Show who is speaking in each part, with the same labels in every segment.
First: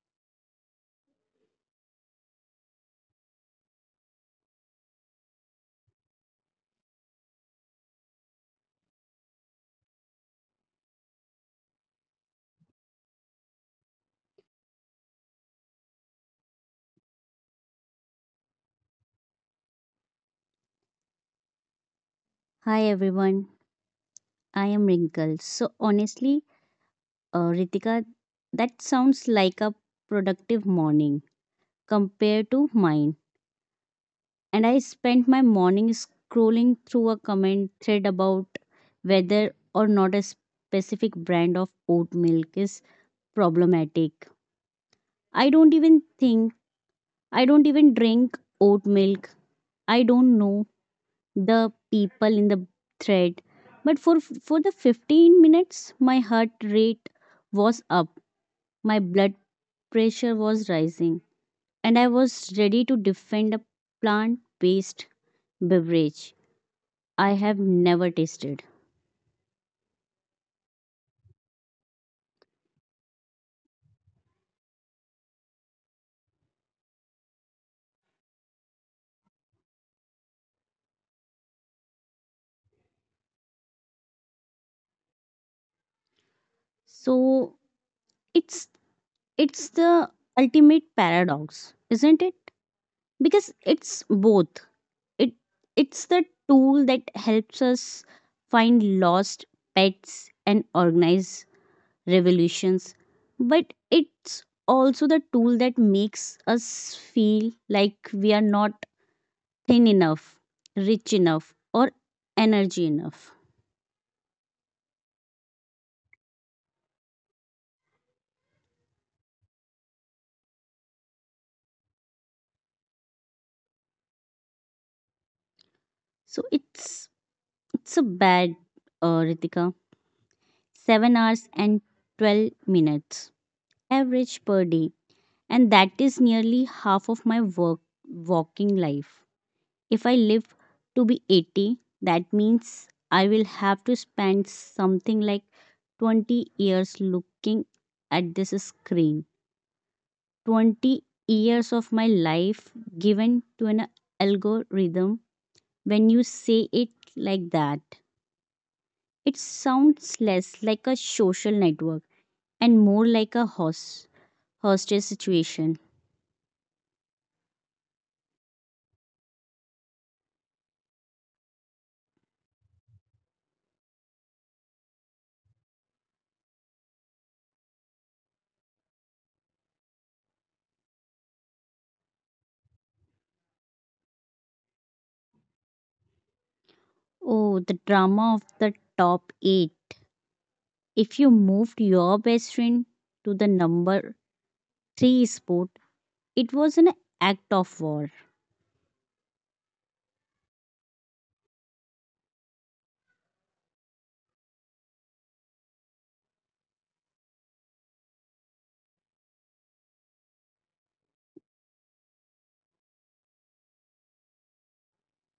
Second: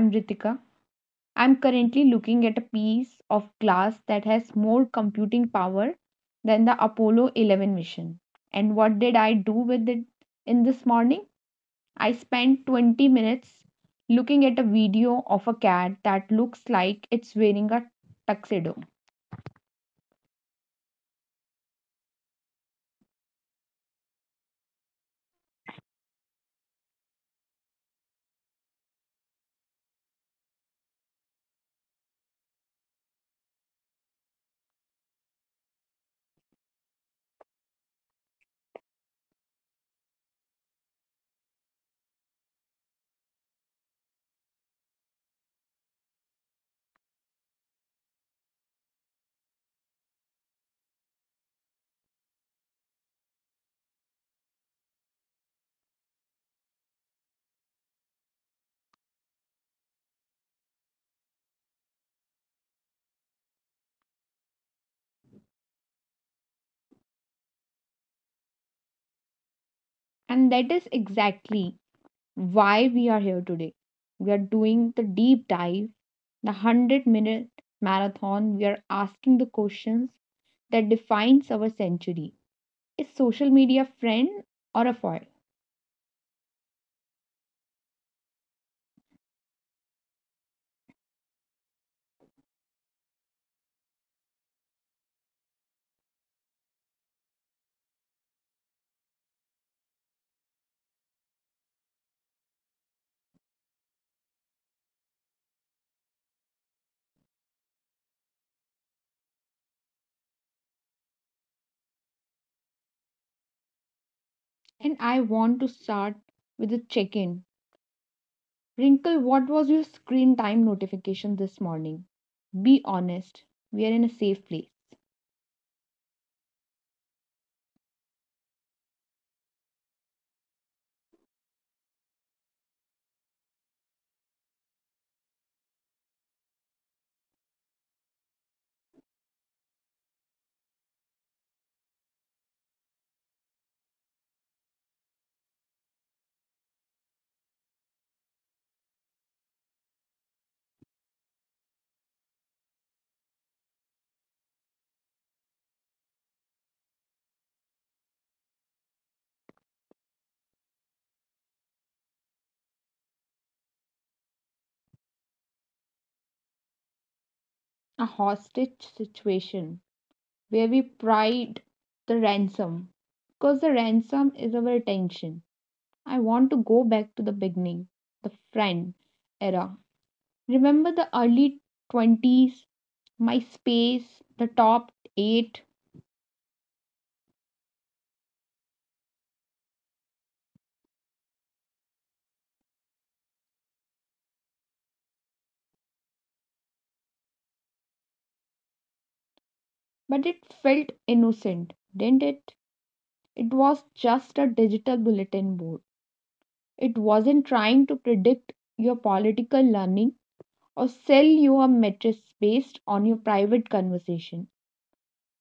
Speaker 1: am Ritika. I'm currently looking at a piece of glass that has more computing power than the Apollo 11 mission. And what did I do with it in this morning? I spent 20 minutes looking at a video of a cat that looks like it's wearing a tuxedo.
Speaker 2: Hi everyone, I am Wrinkle. So honestly, Ritika, that sounds like a productive morning compared to mine. And I spent my morning scrolling through a comment thread about whether or not a specific brand of oat milk is problematic. I don't even think, I don't even drink oat milk. I don't know the people in the thread, but for the 15 minutes my heart rate was up, my blood pressure was rising, and I was ready to defend a plant based beverage I have never tasted.
Speaker 1: And that is exactly why we are here today. We are doing the deep dive, the 100-minute marathon. We are asking the questions that defines our century. Is social media a friend or a foil?
Speaker 2: So it's it's the ultimate paradox, isn't it? Because it's both. it it's the tool that helps us find lost pets and organize revolutions, but it's also the tool that makes us feel like we are not thin enough, rich enough, or energy enough.
Speaker 1: And I want to start with a check-in. Wrinkle, what was your screen time notification this morning? Be honest, we are in a safe place,
Speaker 2: So it's a bad, Ritika. 7 hours and 12 minutes average per day, and that is nearly half of my work walking life. If I live to be 80, that means I will have to spend something like 20 years looking at this screen. 20 years of my life given to an algorithm. When you say it like that, it sounds less like a social network and more like a hostage situation.
Speaker 1: a hostage situation where we pride the ransom because the ransom is our attention. I want to go back to the beginning, the friend era. Remember the early 20s, MySpace, the top 8,
Speaker 2: Oh, the drama of the top 8. If you moved your best friend to the number three sport, it was an act of war.
Speaker 1: but it felt innocent, didn't it? It was just a digital bulletin board. It wasn't trying to predict your political learning or sell you a mattress based on your private conversation.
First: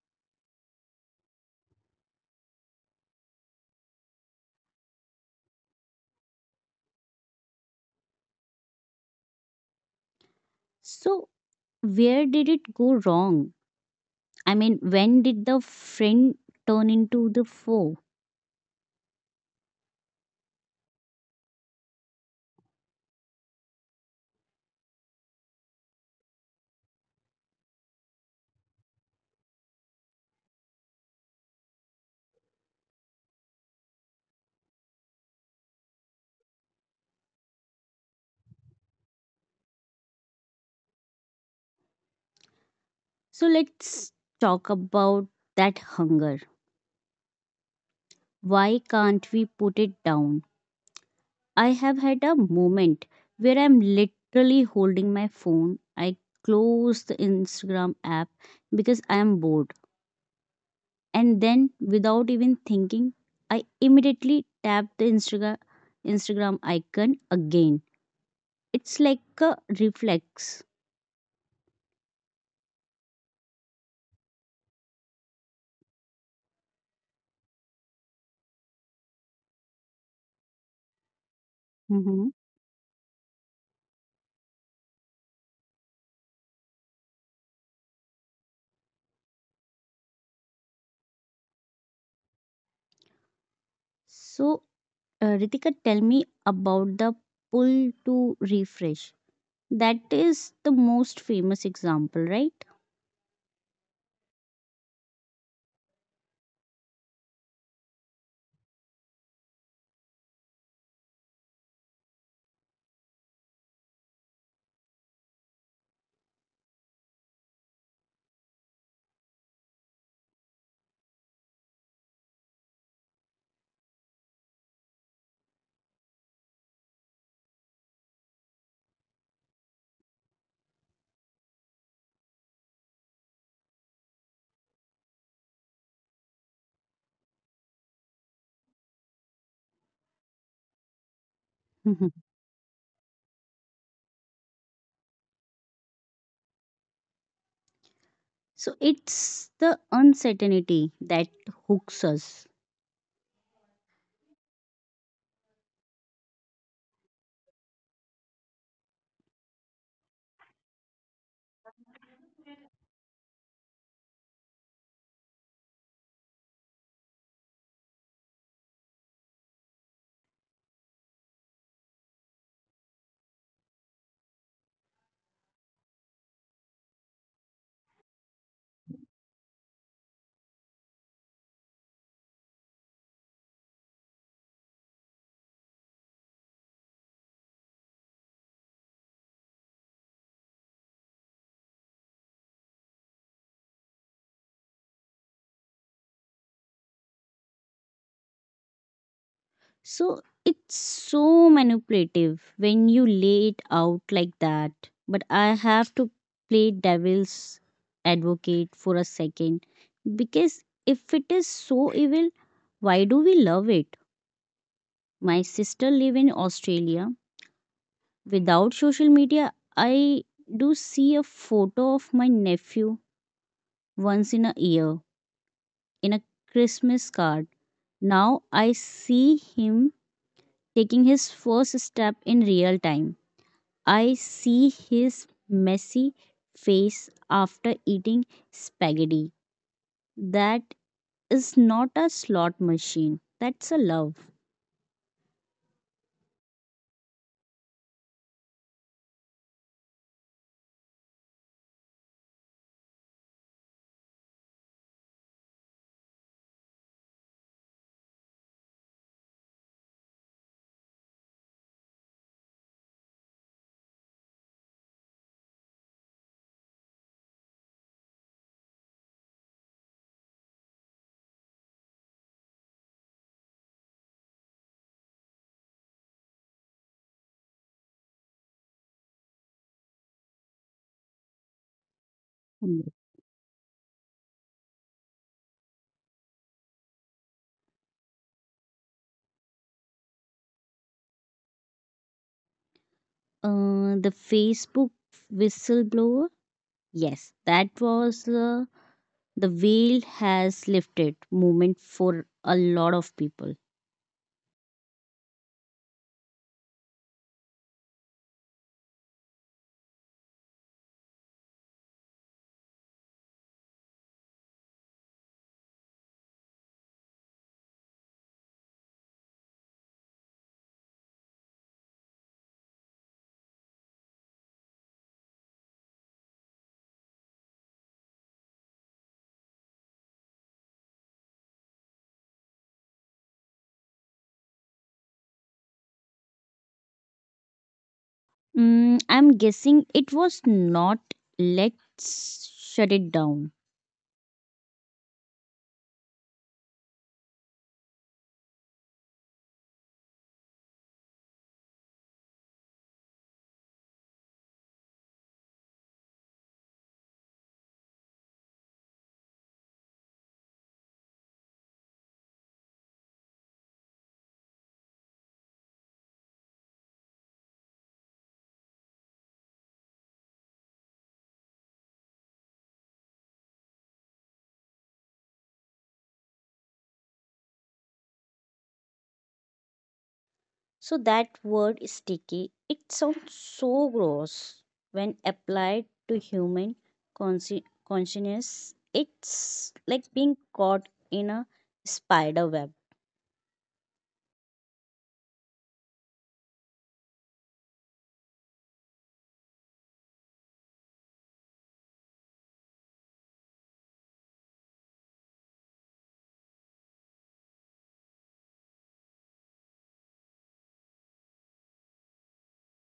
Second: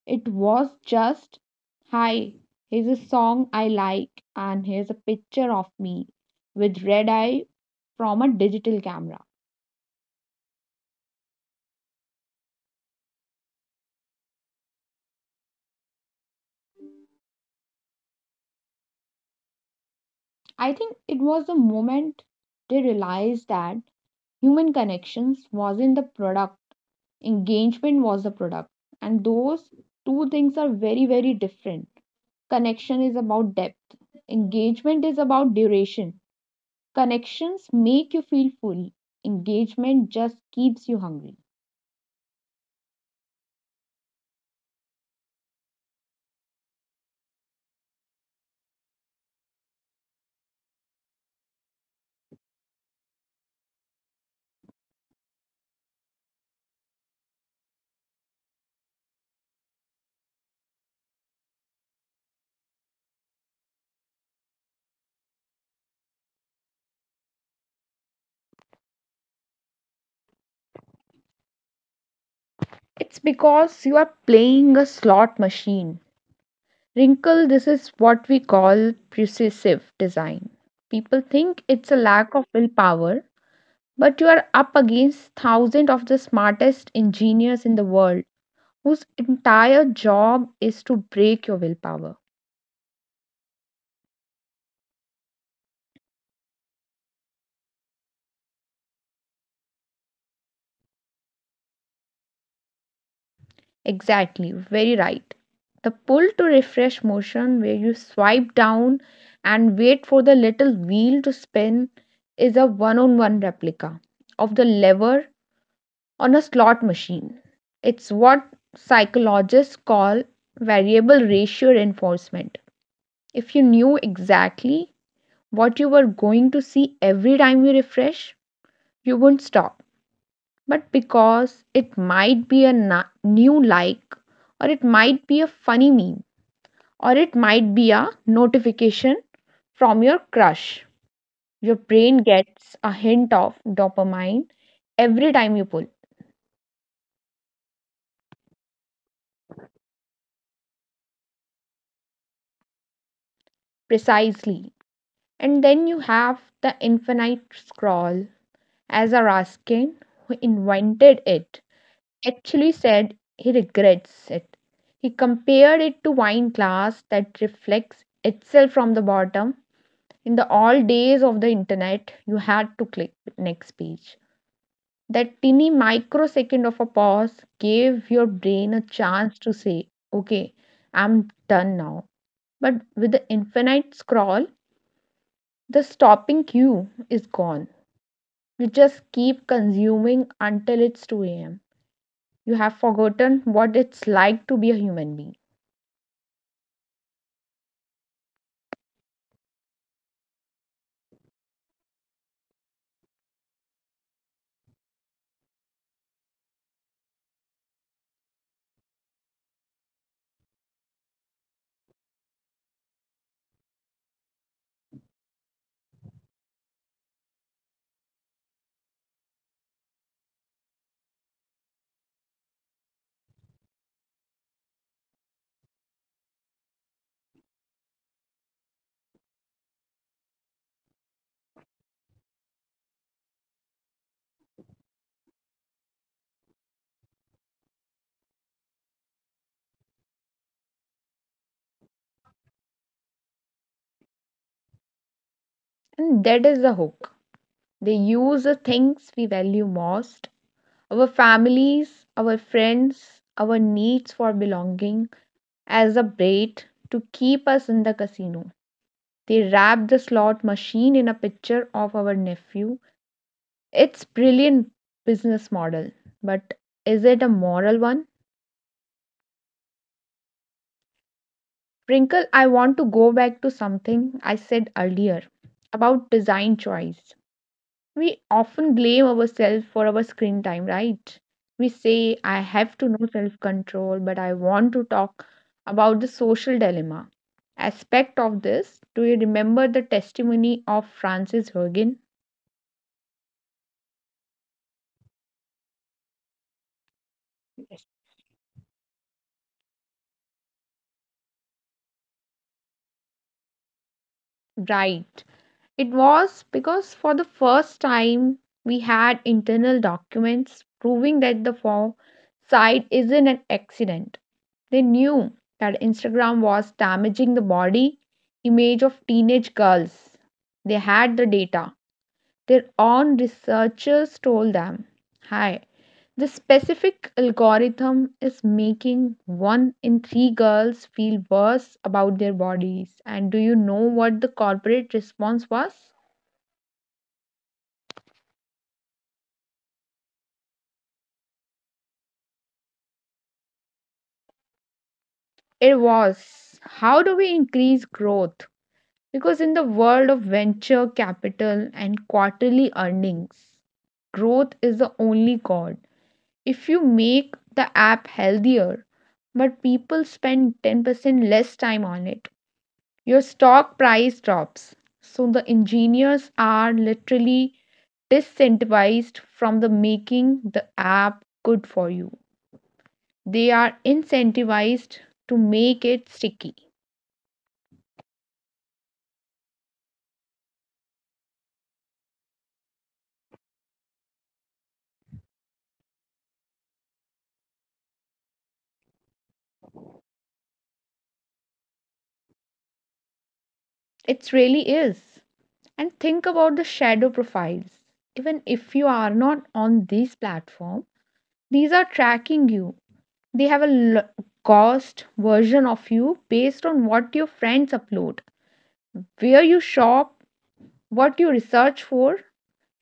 Speaker 1: It was just, hi, here's a song I like, and here's a picture of me with red eye from a digital camera.
Speaker 2: So where did it go wrong? I mean, when did the friend turn into the foe?
Speaker 1: I think it was the moment they realized that human connections wasn't the product, engagement was the product. And those two things are very, very different. Connection is about depth, engagement is about duration. Connections make you feel full, engagement just keeps you hungry.
Speaker 2: So let's talk about that hunger. Why can't we put it down? I have had a moment where I'm literally holding my phone. I close the Instagram app because I am bored, and then, without even thinking, I immediately tap the Instagram icon again. It's like a reflex.
Speaker 1: It's because you are playing a slot machine. Wrinkle, this is what we call precisive design. People think it's a
Speaker 2: Hmm.
Speaker 1: lack of willpower, but you are up against thousands of the smartest engineers in the world whose entire job is to break your willpower.
Speaker 2: So, Ritika, tell me about the pull to refresh. That is the most famous example, right?
Speaker 1: Exactly, very right. The pull to refresh motion where you swipe down and wait for the little wheel to spin is a one on one replica of the lever on a slot machine. It's what psychologists call variable ratio reinforcement. If you knew exactly what you were going to see every time you refresh, you wouldn't stop. But because it might be a new like or it might be a funny meme or it might be a notification from your crush. Your
Speaker 2: Mhm.
Speaker 1: brain gets a hint of dopamine every time you pull,
Speaker 2: So it's the uncertainty that hooks us.
Speaker 1: precisely. And then you have the infinite scroll. As a Raskin, who invented it, actually said he regrets it. He compared it to wine glass that reflects itself from the bottom. In the old days of the internet, you had to click next page. That tiny microsecond of a pause gave your brain a chance to say, okay, I'm done now. But with the infinite scroll, the stopping cue is gone. You just keep consuming until it's 2 a.m. You have forgotten what it's like to be a human being.
Speaker 2: So it's so manipulative when you lay it out like that. But I have to play devil's advocate for a second, because if it is so evil, why do we love it? My sister live in Australia. Without social media, I do see a photo of my nephew once in a year in a Christmas card. Now I see him taking his first step in real time. I see his messy face after eating spaghetti. That is not a slot machine. That's a love.
Speaker 1: And that is the hook. They use the things we value most our families, our friends, our needs for belonging as a bait to keep us in the casino. They wrapped the slot machine in a picture of our nephew. It's brilliant business model, but is it a moral one? Wrinkle, I want to go back to something I said earlier about design choice. We often blame ourselves for our screen time, right? We say, I have
Speaker 2: Mm.
Speaker 1: to know self control, but I want to talk about the social dilemma aspect of this. Do you remember the testimony of Francis Hogan?
Speaker 2: The Facebook whistleblower. Yes, that
Speaker 1: Yes.
Speaker 2: was, the veil has lifted moment for a lot of people.
Speaker 1: Right. It was because for the first time we had internal documents proving that the form site isn't an accident. They knew that Instagram was damaging the body image of teenage girls. They had the data. Their own researchers told them, "Hi, the specific algorithm is making one in three girls feel worse about their bodies." And do you know what the corporate response was?
Speaker 2: Mm, I'm guessing it was not, let's shut it down.
Speaker 1: It was how do we increase growth? Because in the world of venture capital and quarterly earnings, growth is the only god. If you make the app healthier, but people spend 10% less time on it, your stock price drops. So the engineers are literally disincentivized from the making the app good for you. They are incentivized to make it sticky.
Speaker 2: So that word sticky, it sounds so gross when applied to human consciousness. It's like being caught in a spider web.
Speaker 1: It really is. And think about the shadow profiles. Even if you are not on these platform, these are tracking you. They have a cost version of you based on what your friends upload, where you shop, what you research for.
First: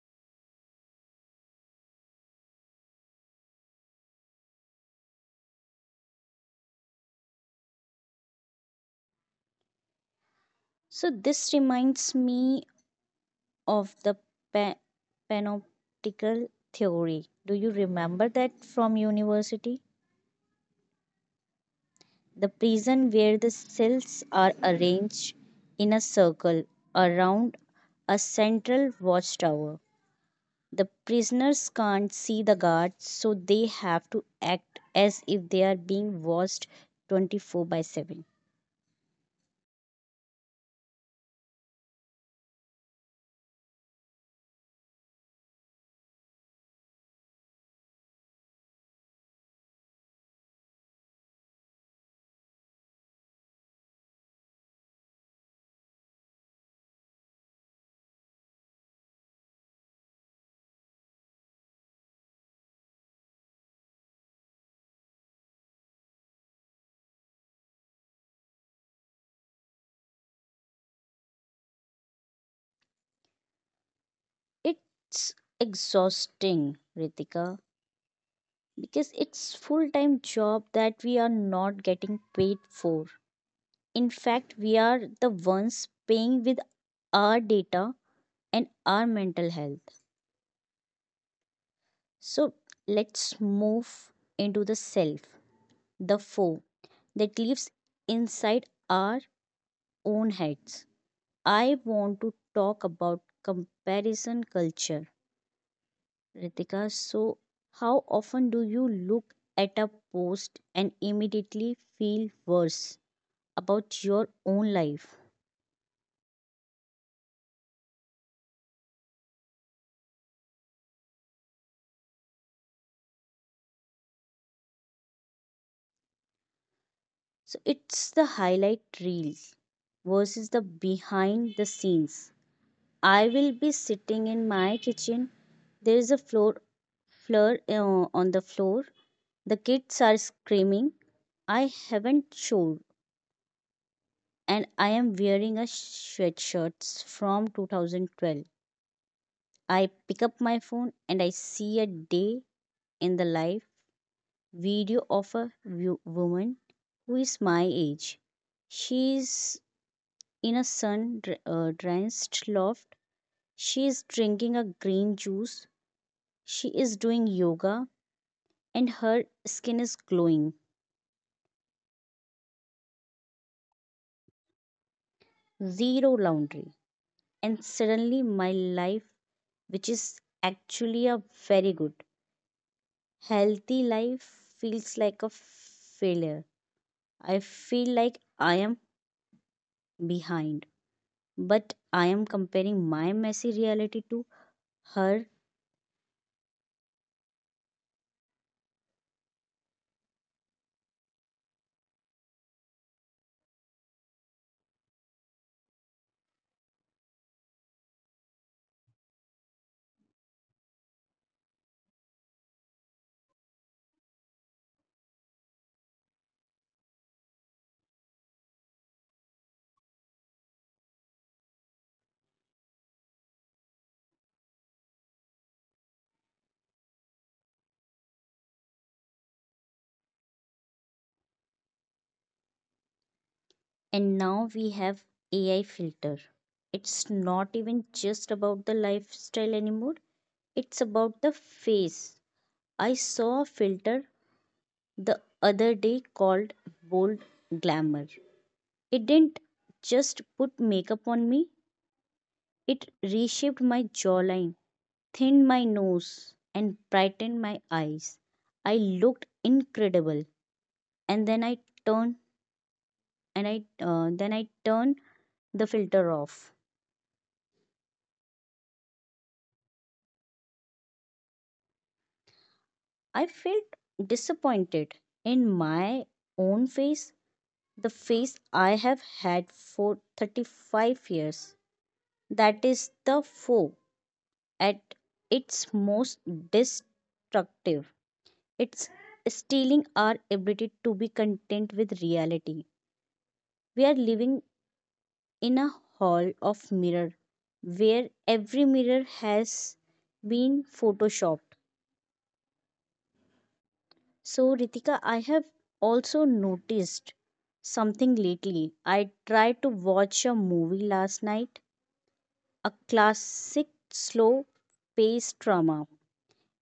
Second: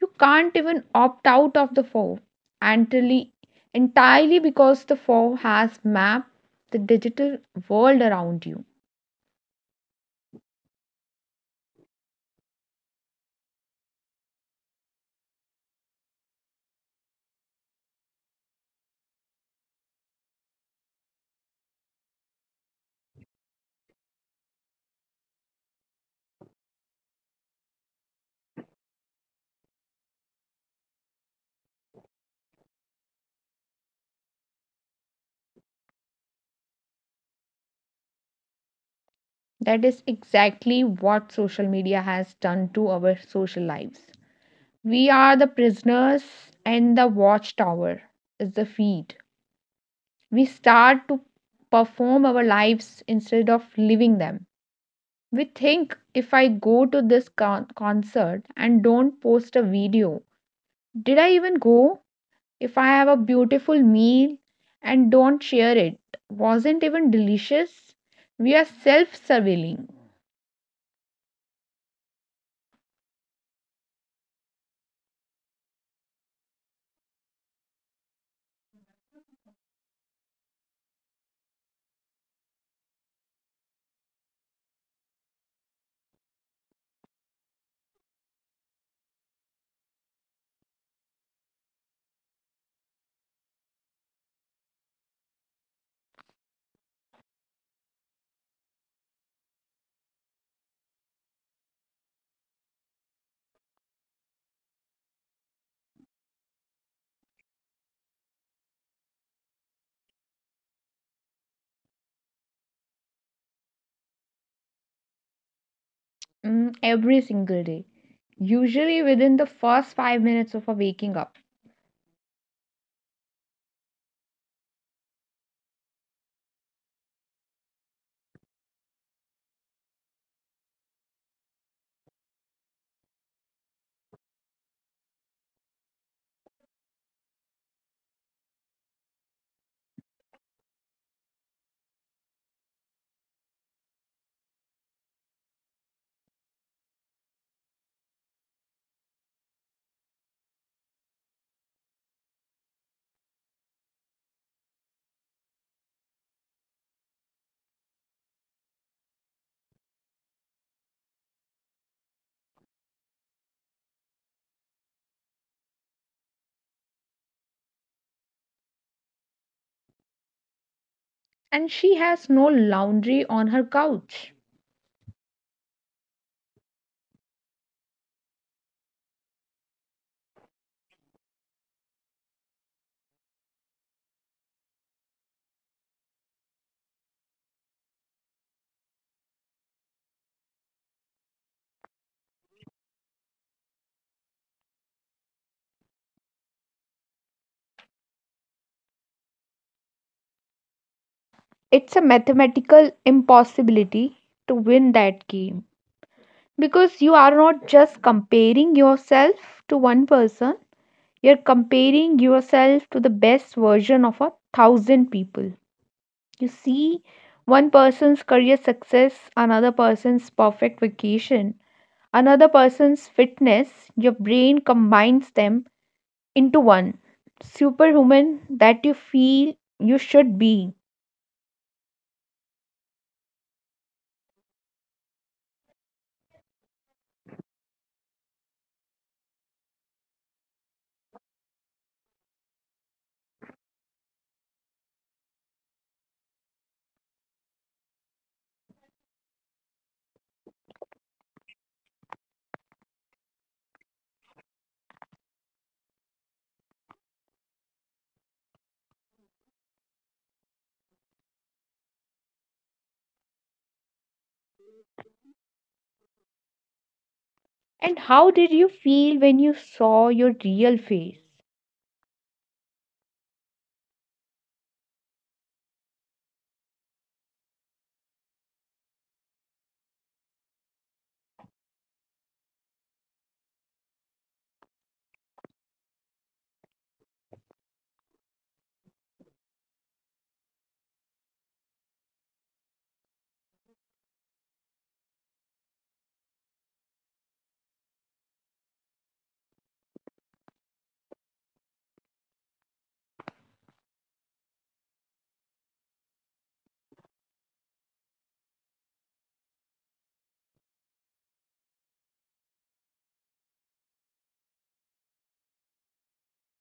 Speaker 1: You can't even opt out of the four entirely, entirely because the four has mapped the digital world around you.
Speaker 2: So this reminds me of the pa- panoptical theory. Do you remember that from university? The prison where the cells are arranged in a circle around a central watchtower. The prisoners can't see the guards, so they have to act as if they are being watched 24 by 7.
Speaker 1: That is exactly what social media has done to our social lives. We are the prisoners and the watchtower is the feed. We start to perform our lives instead of living them. We think if I go to this concert and don't post a video, did I even go? If I have a beautiful meal and don't share it, wasn't even delicious? We are self surveilling
Speaker 2: It's exhausting, Ritika, because it's full-time job that we are not getting paid for. In fact, we are the ones paying with our data and our mental health. So, let's move into the self, the foe that lives inside our own heads. I want to talk about comparison culture. Ritika, so how often do you look at a post and immediately feel worse about your own life?
Speaker 1: every single day, usually within the first 5 minutes of our waking up.
Speaker 2: So it's the highlight reels versus the behind the scenes. I will be sitting in my kitchen. There is a floor on the floor. The kids are screaming. I haven't showered, and I am wearing a sweatshirt from 2012. I pick up my phone and I see a day in the life video of a woman who is my age. She's in a drenched loft. She is drinking a green juice. She is doing yoga and her skin is glowing.
Speaker 1: And she has no laundry on her couch.
Speaker 2: Zero laundry. And suddenly, my life, which is actually a very good Healthy life feels like a failure. I feel like I am behind, but I am comparing my messy reality to her,
Speaker 1: It's a mathematical impossibility to win that game because you are not just comparing yourself to one person, you're comparing yourself to the best version of a thousand people. You see one person's career success, another person's perfect vacation, another person's fitness, your brain combines them into one superhuman that you feel you should be.
Speaker 2: and now we have AI filter. It's not even just about the lifestyle anymore, it's about the face. I saw a filter the other day called Bold Glamour. It didn't just put makeup on me, it reshaped my jawline thinned my nose and brightened my eyes. I looked incredible, and then I turned and I then I turned the filter off.
Speaker 1: And how did you feel when you saw your real face?
Speaker 2: I felt disappointed in my own face, the face I have had for 35 years. That is the foe at its most destructive. It's stealing our ability to be content with reality. We are living in a hall of mirror where every mirror has been photoshopped. So Ritika, I have also noticed something lately. I tried to watch a movie last night, a classic slow paced drama,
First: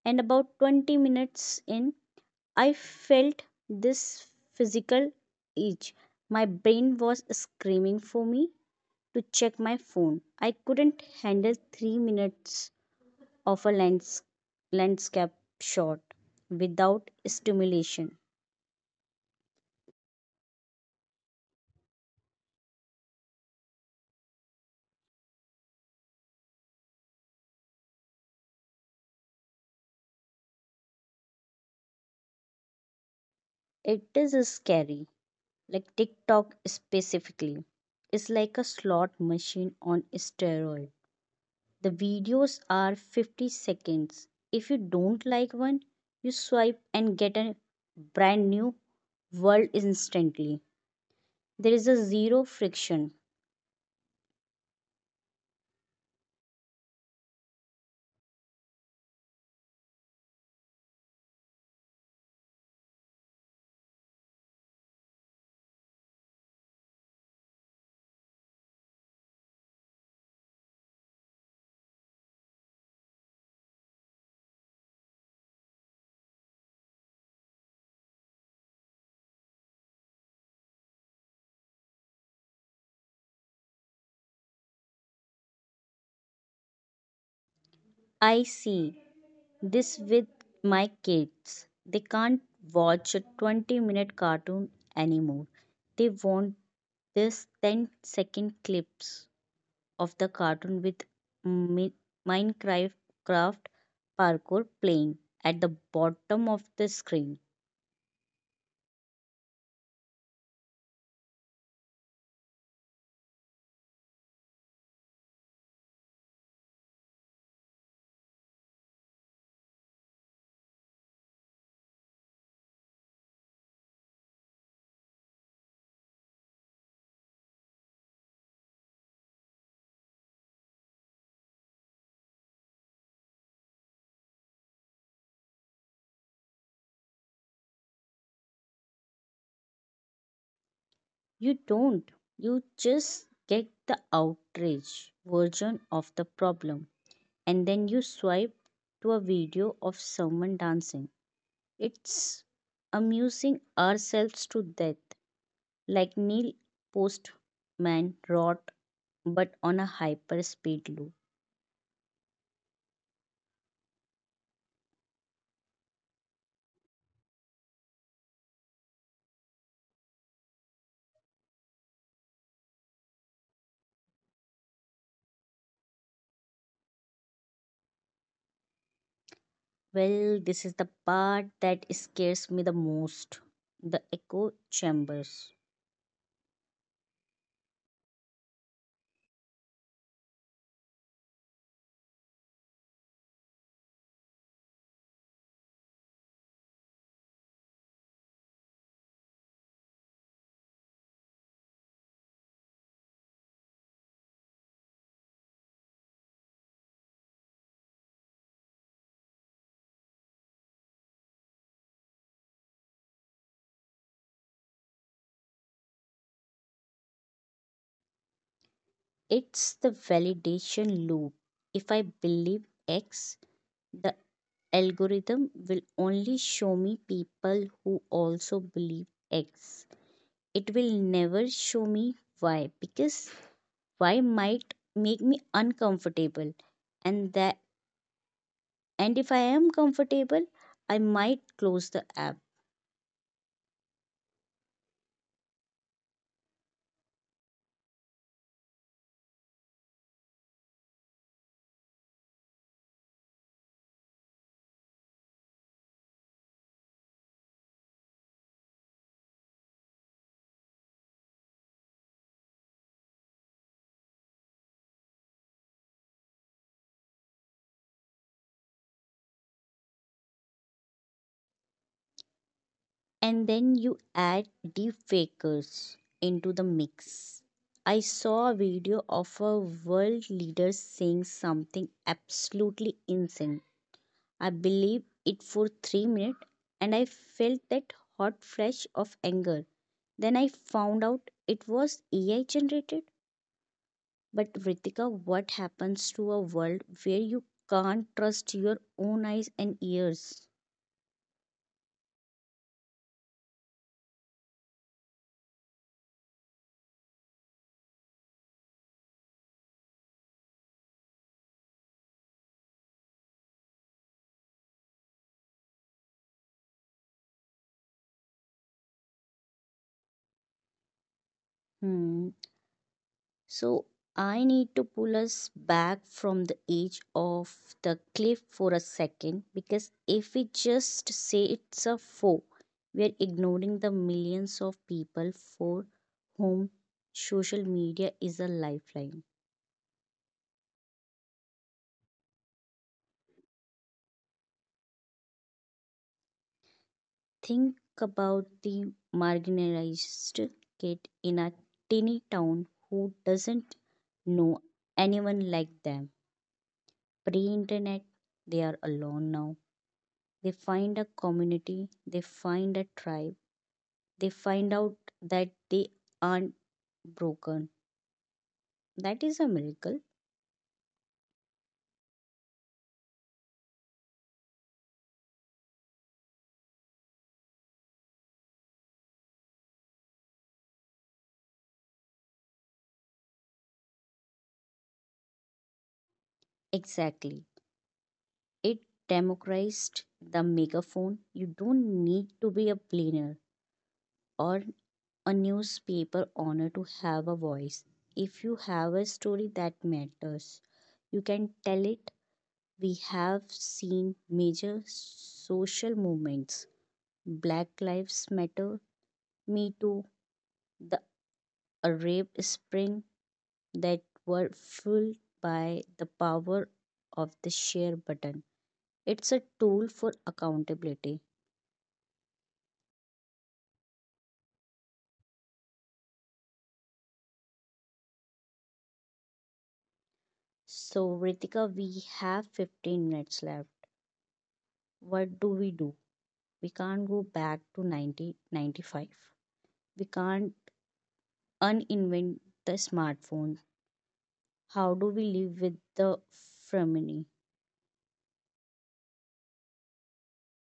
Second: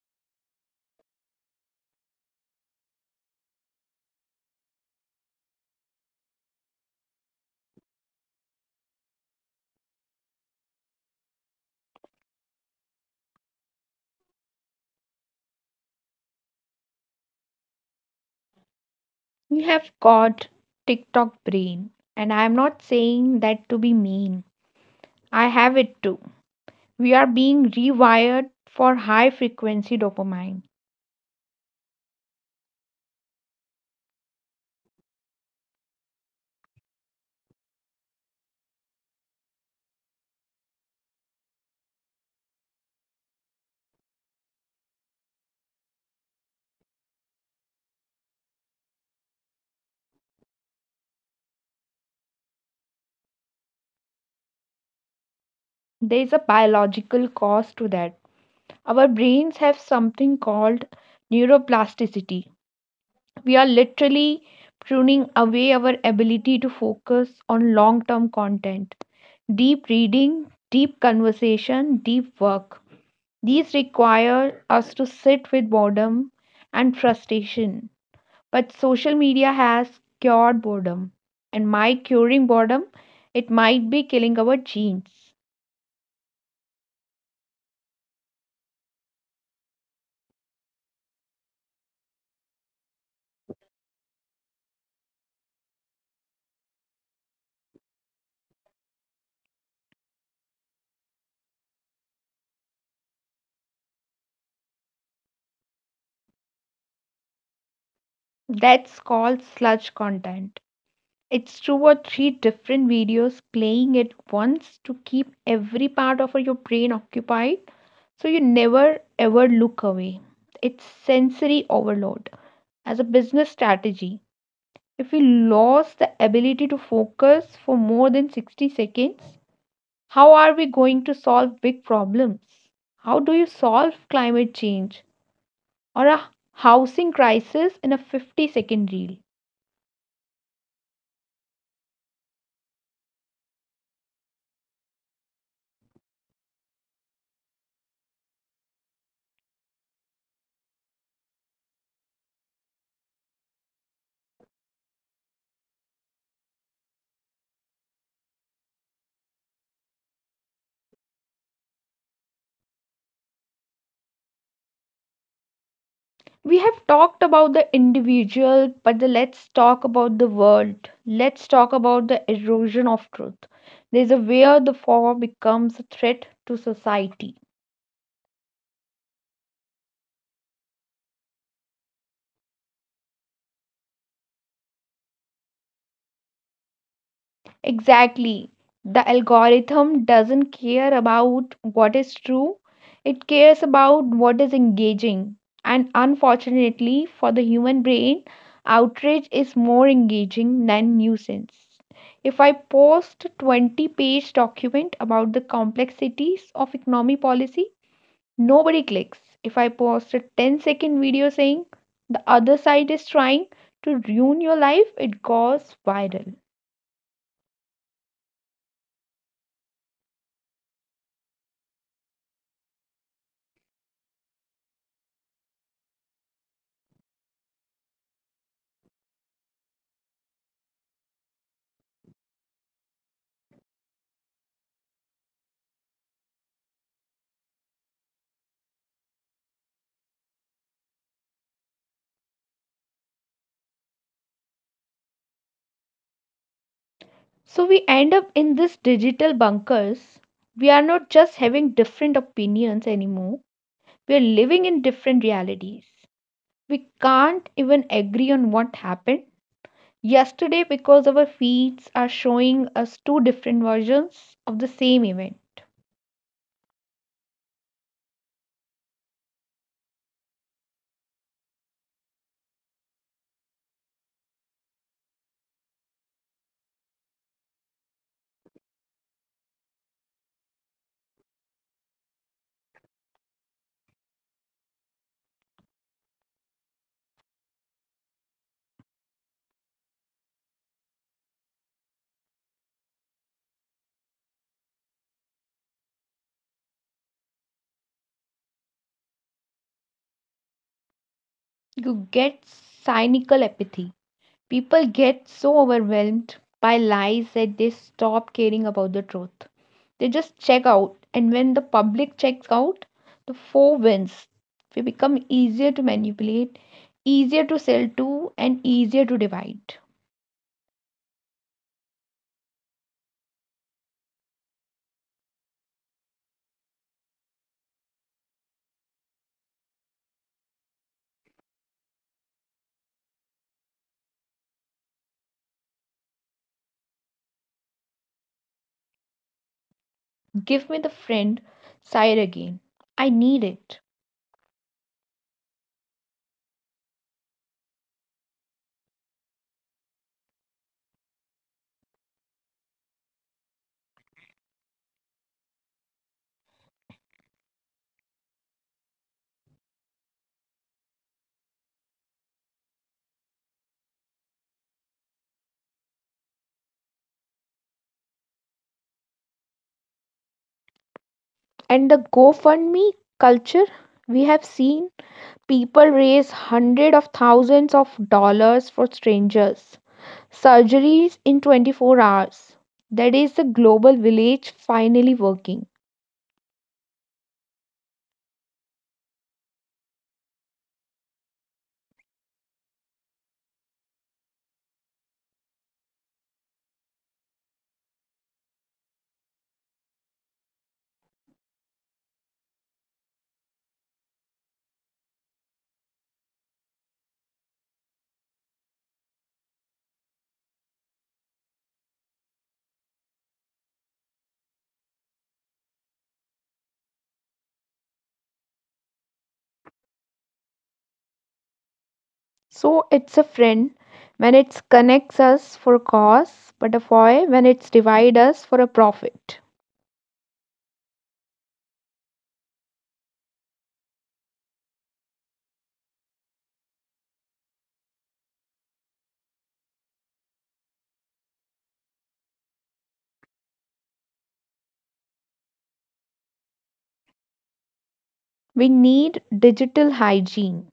Speaker 2: and about 20 minutes in, I felt this physical itch. My brain was screaming for me to check my phone. I couldn't handle 3 minutes of a lands- landscape shot without stimulation.
Speaker 1: You have got TikTok brain, and I am not saying that to be mean. I have it too. We are being rewired for high frequency dopamine.
Speaker 2: It is scary. Like TikTok specifically is like a slot machine on steroid. The videos are 50 seconds. If you don't like one, you swipe and get a brand new world instantly. There is a zero friction.
Speaker 1: There is a biological cause to that. Our brains have something called neuroplasticity. We are literally pruning away our ability to focus on long term content, deep reading, deep conversation, deep work. These require us to sit with boredom and frustration. But social media has cured boredom. And my curing boredom, it might be killing our genes.
Speaker 2: I see this with my kids. They can't watch a 20-minute cartoon anymore. They want this ten-second clips of the cartoon with Mi- Minecraft craft parkour playing at the bottom of the screen.
Speaker 1: That's called sludge content. It's two or three different videos playing at once to keep every part of your brain occupied so you never ever look away. It's sensory overload as a business strategy. If we lost the ability to focus for more than 60 seconds, how are we going to solve big problems? How do you solve climate change or a housing crisis in a 50-second reel?
Speaker 2: You don't, you just get the outrage version of the problem and then you swipe to a video of someone dancing It's amusing ourselves to death, like Neil Postman wrote, but on a hyperspeed loop.
Speaker 1: We have talked about the individual, but the, let's talk about the world. Let's talk about the erosion of truth. There's a where the form becomes a threat to society.
Speaker 2: Well, this is the part that scares me the most the echo chambers.
Speaker 1: Exactly. The algorithm doesn't care about what is true, it cares about what is engaging. And unfortunately, for the human brain, outrage is more engaging than nuisance. If I post a 20-page document about the complexities of economy policy, nobody clicks. If I post a ten-second video saying the other side is trying to ruin your life, it goes viral.
Speaker 2: It's the validation loop. If I believe X, the algorithm will only show me people who also believe X. It will never show me Y because why might make me uncomfortable and that and if I am comfortable I might close the app
Speaker 1: So we end up in this digital bunkers. We are not just having different opinions anymore. We are living in different realities. We can't even agree on what happened yesterday because our feeds are showing us two different versions of the same event.
Speaker 2: and then you add deep fakers into the mix I saw a video of a world leader saying something absolutely insane I believed it for 3 minutes and I felt that hot flash of anger then I found out it was ai generated But Ritika, what happens to a world where you can't trust your own eyes and ears?
Speaker 1: You get cynical apathy. People get so overwhelmed by lies that they stop caring about the truth. They just check out, and when the public checks out, the four wins. We become easier to manipulate, easier to sell to, and easier to divide.
Speaker 2: Hmm. So I need to pull us back from the edge of the cliff for a second because if we just say it's a foe, we're ignoring the millions of people for whom social media is a lifeline.
Speaker 1: Give me the friend side again. I need it.
Speaker 2: Think about the marginalized kid in a tiny town who doesn't know anyone like them. Pre internet, they are alone now. They find a community, they find a tribe, they find out that they aren't broken. That is a miracle.
Speaker 1: And the GoFundMe culture, we have seen people raise hundreds of thousands of dollars for strangers. Surgeries in 24 hours. That is the global village finally working.
Speaker 2: Exactly. It democratized the megaphone. You don't need to be a billionaire or a newspaper honor to have a voice. If you have a story that matters, you can tell it. We have seen major social movements Black Lives Matter, Me Too, the Arab Spring that were fueled by the power of the share button. It's a tool for accountability.
Speaker 1: So it's a friend when it connects us for a cause, but a foe when it's divide us for a profit.
Speaker 2: So, Ritika, we have 15 minutes left. What do? We can't go back to 1995. We can't uninvent the smartphone. How do we live with the family?
Speaker 1: We need digital hygiene.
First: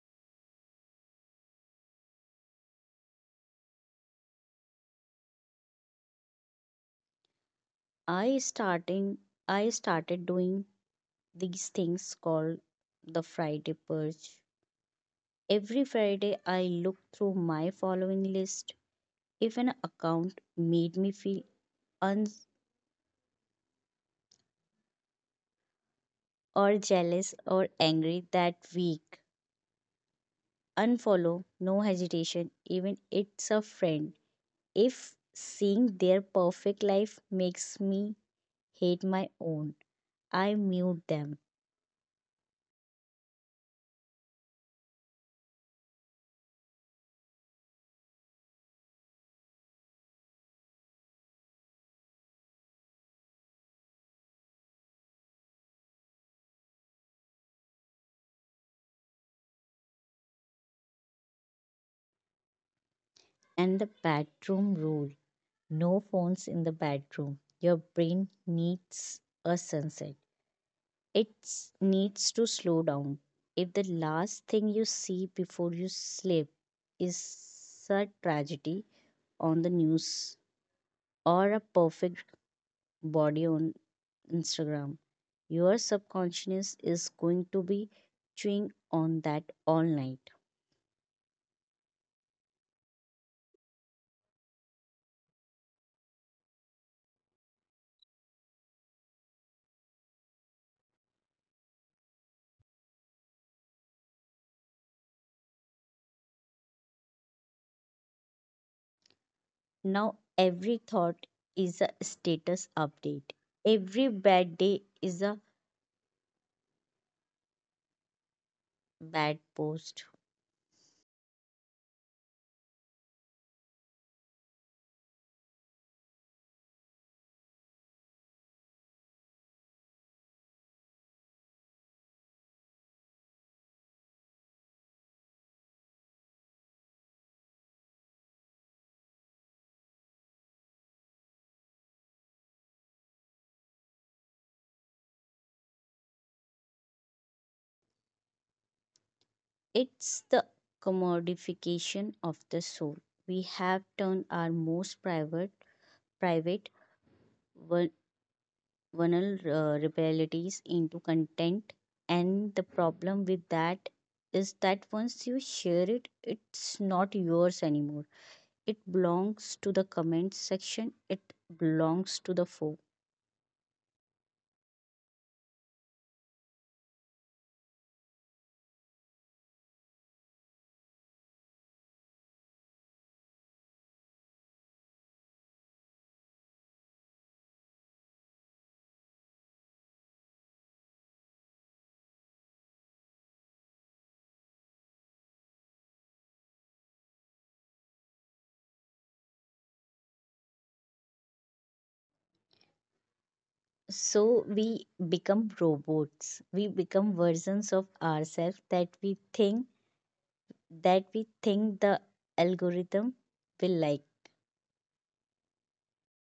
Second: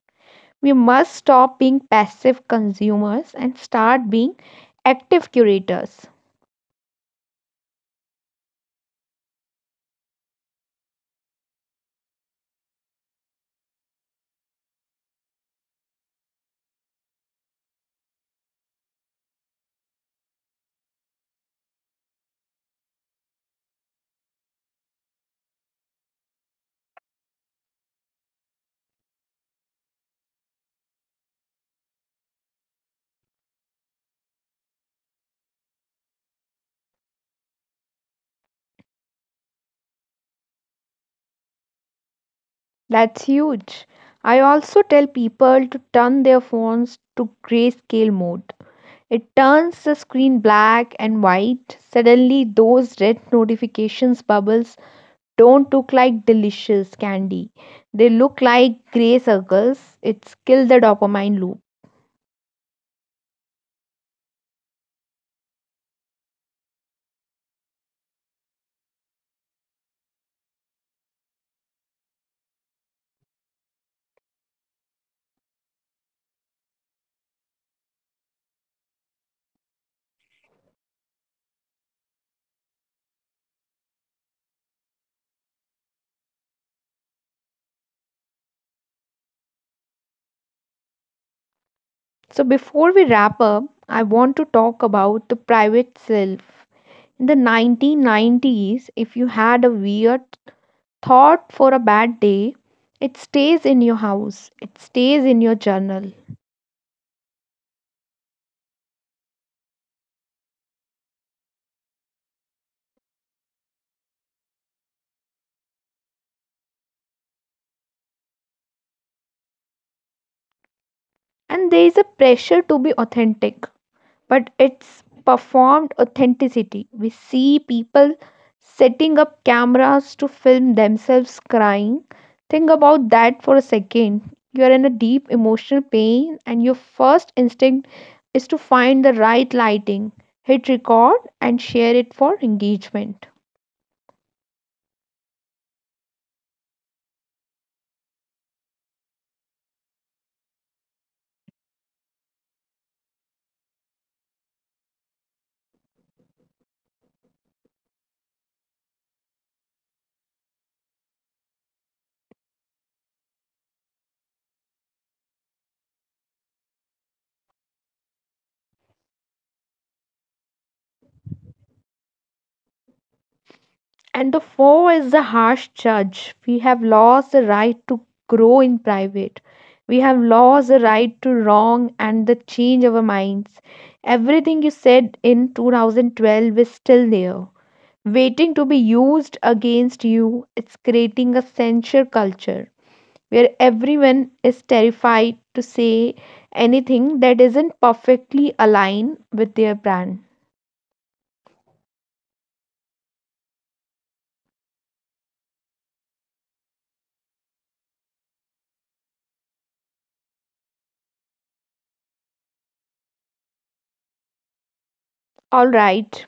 Speaker 1: We must stop being passive consumers and start being active curators.
Speaker 2: I starting I started doing these things called the Friday purge. Every Friday I look through my following list. If an account made me feel un or jealous or angry that week, unfollow, no hesitation, even it's a friend. If seeing their perfect life makes me hate my own, I mute them.
Speaker 1: That's huge. I also tell people to turn their phones to grayscale mode. It turns the screen black and white. Suddenly, those red notifications bubbles don't look like delicious candy. They look like gray circles. It's kill the dopamine loop.
Speaker 2: And the bedroom rule no phones in the bedroom. Your brain needs a sunset, it needs to slow down. If the last thing you see before you sleep is a tragedy on the news or a perfect body on Instagram. Your subconscious is going to be chewing on that all night.
Speaker 1: So before we wrap up, I want to talk about the private self. In the 1990s, if you had a weird thought for a bad day, it stays in your house, it stays in your journal.
Speaker 2: Now, every thought is a status update, every bad day is a bad post.
Speaker 1: And there is a pressure to be authentic. But it's performed authenticity. We see people setting up cameras to film themselves crying. Think about that for a second. You're in a deep emotional pain, and your first instinct is to find the right lighting, hit record, and share it for engagement.
Speaker 2: It's the commodification of the soul. We have turned our most private, private, vul- vulnerabilities into content. And the problem with that is that once you share it, it's not yours anymore. It belongs to the comment section, it belongs to the foe.
Speaker 1: And the foe is the harsh judge. We have lost the right to grow in private. We have lost the right to wrong and the change our minds. Everything you said in 2012 is still there, waiting to be used against you. It's creating a censure culture where everyone is terrified to say anything that isn't perfectly aligned with their brand.
Speaker 2: So we become robots. We become versions of ourselves that we think the algorithm will like.
Speaker 1: All right,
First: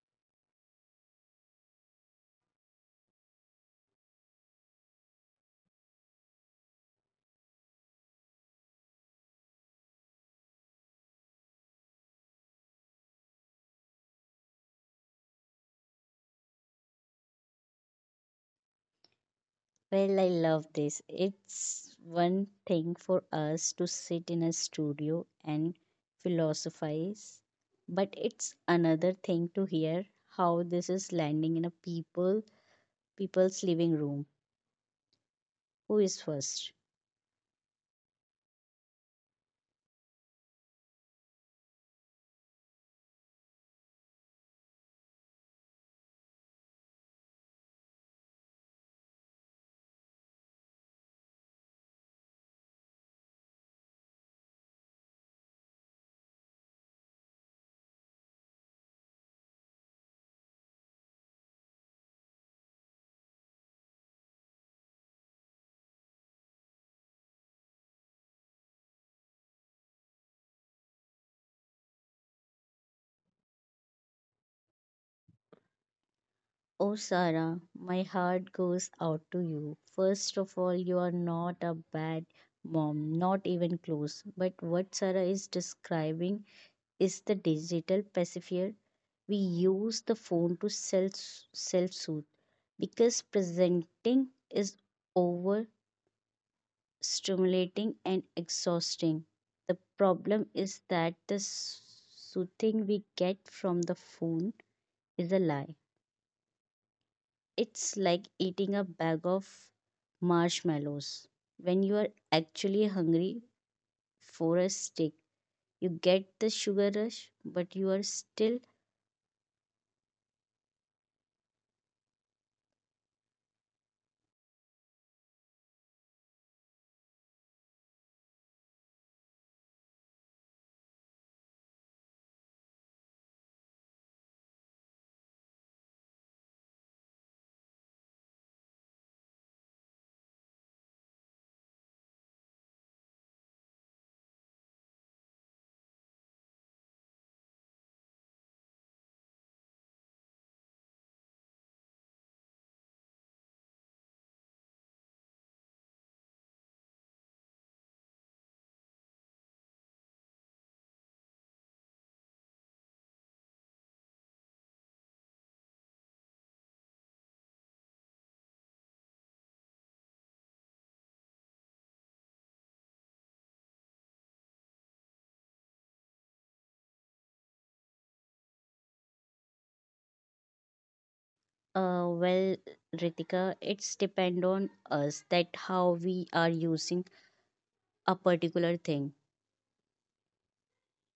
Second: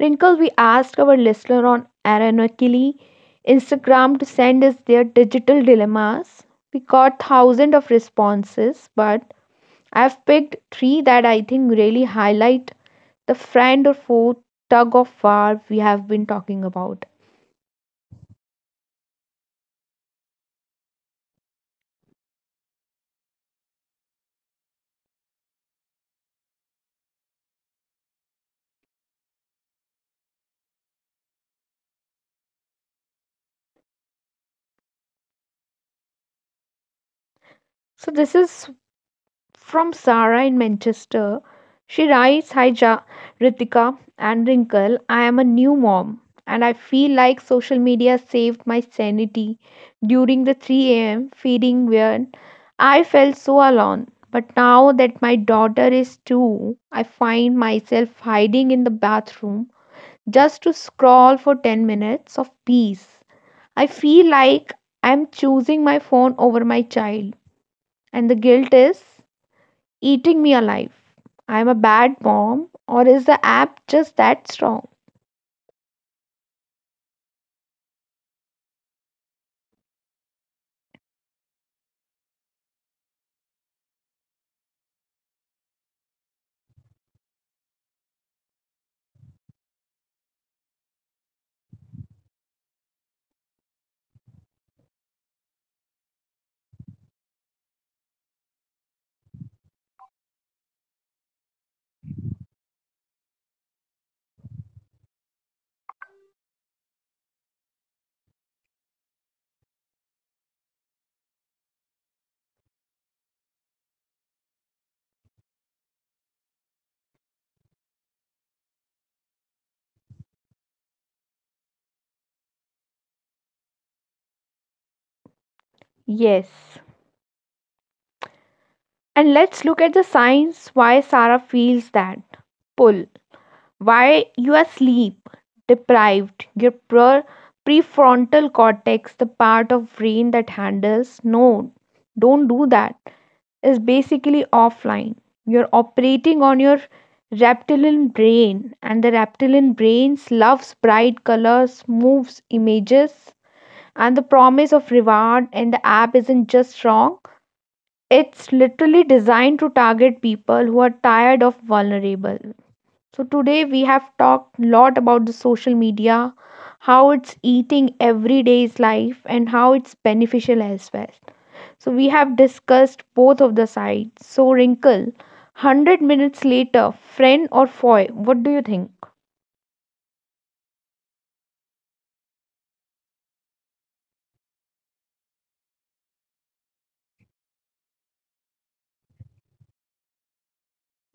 Speaker 1: Wrinkle, we asked our listener on ironically Instagram to send us their digital dilemmas. We got thousands of responses, but I've picked three that I think really highlight the friend or foe tug of war we have been talking about.
Speaker 2: Well, I love this. It's one thing for us to sit in a studio and philosophize, but it's another thing to hear how this is landing in a people people's living room. Who is first?
Speaker 1: So this is from Sarah in Manchester, she writes Hi Ritika and Wrinkle, I am a new mom and I feel like social media saved my sanity during the 3 a.m. feeding when I felt so alone. But now that my daughter is two, I find myself hiding in the bathroom just to scroll for 10 minutes of peace. I feel like I'm choosing my phone over my child, and the guilt is eating me alive. I'm a bad mom, or is the app just that strong?
Speaker 2: Oh, Sarah, my heart goes out to you. First of all, you are not a bad mom, not even close. But what Sarah is describing is the digital pacifier. We use the phone to self self soothe because presenting is overstimulating and exhausting. The problem is that the soothing we get from the phone is a lie. It's like eating a bag of marshmallows. When you are actually hungry for a stick, you get the sugar rush, but you are still
Speaker 1: Yes. And let's look at the signs why Sarah feels that pull. Why you are sleep deprived. Your prefrontal cortex, the part of brain that handles no, don't do that, is basically offline. You're operating on your reptilian brain, and the reptilian brain loves bright colors, moves, images, and the promise of reward and the app isn't just wrong, it's literally designed to target people who are tired of vulnerable. So today we have talked a lot about the social media, how it's eating everyday's life and how it's beneficial as well. So we have discussed both of the sides. So Wrinkle, 100 minutes later, friend or foe, what do you think?
Speaker 2: Well, Ritika, it's depend on us that how we are using a particular thing.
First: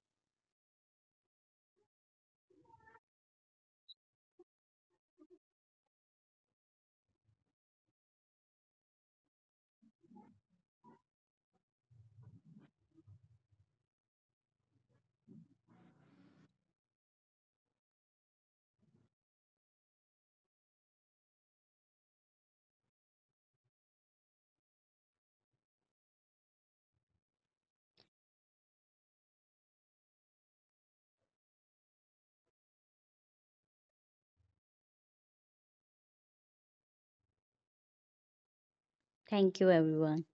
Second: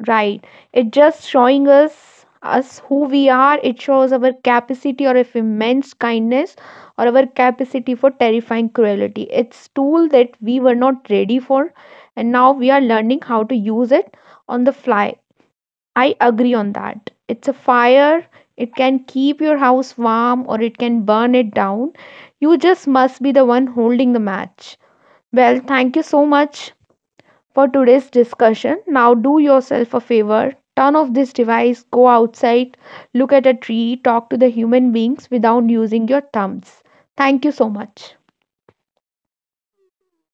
Speaker 1: Right. It just showing us who we are. It shows our capacity or if immense kindness or our capacity for terrifying cruelty. It's tool that we were not ready for and now we are learning how to use it on the fly. I agree on that. It's a fire. It can keep your house warm or it can burn it down. You just must be the one holding the match. Well, thank you so much for today's discussion. Now, do yourself a favor turn off this device, go outside, look at a tree, talk to the human beings without using your thumbs. Thank you so much.
Speaker 2: Thank you, everyone.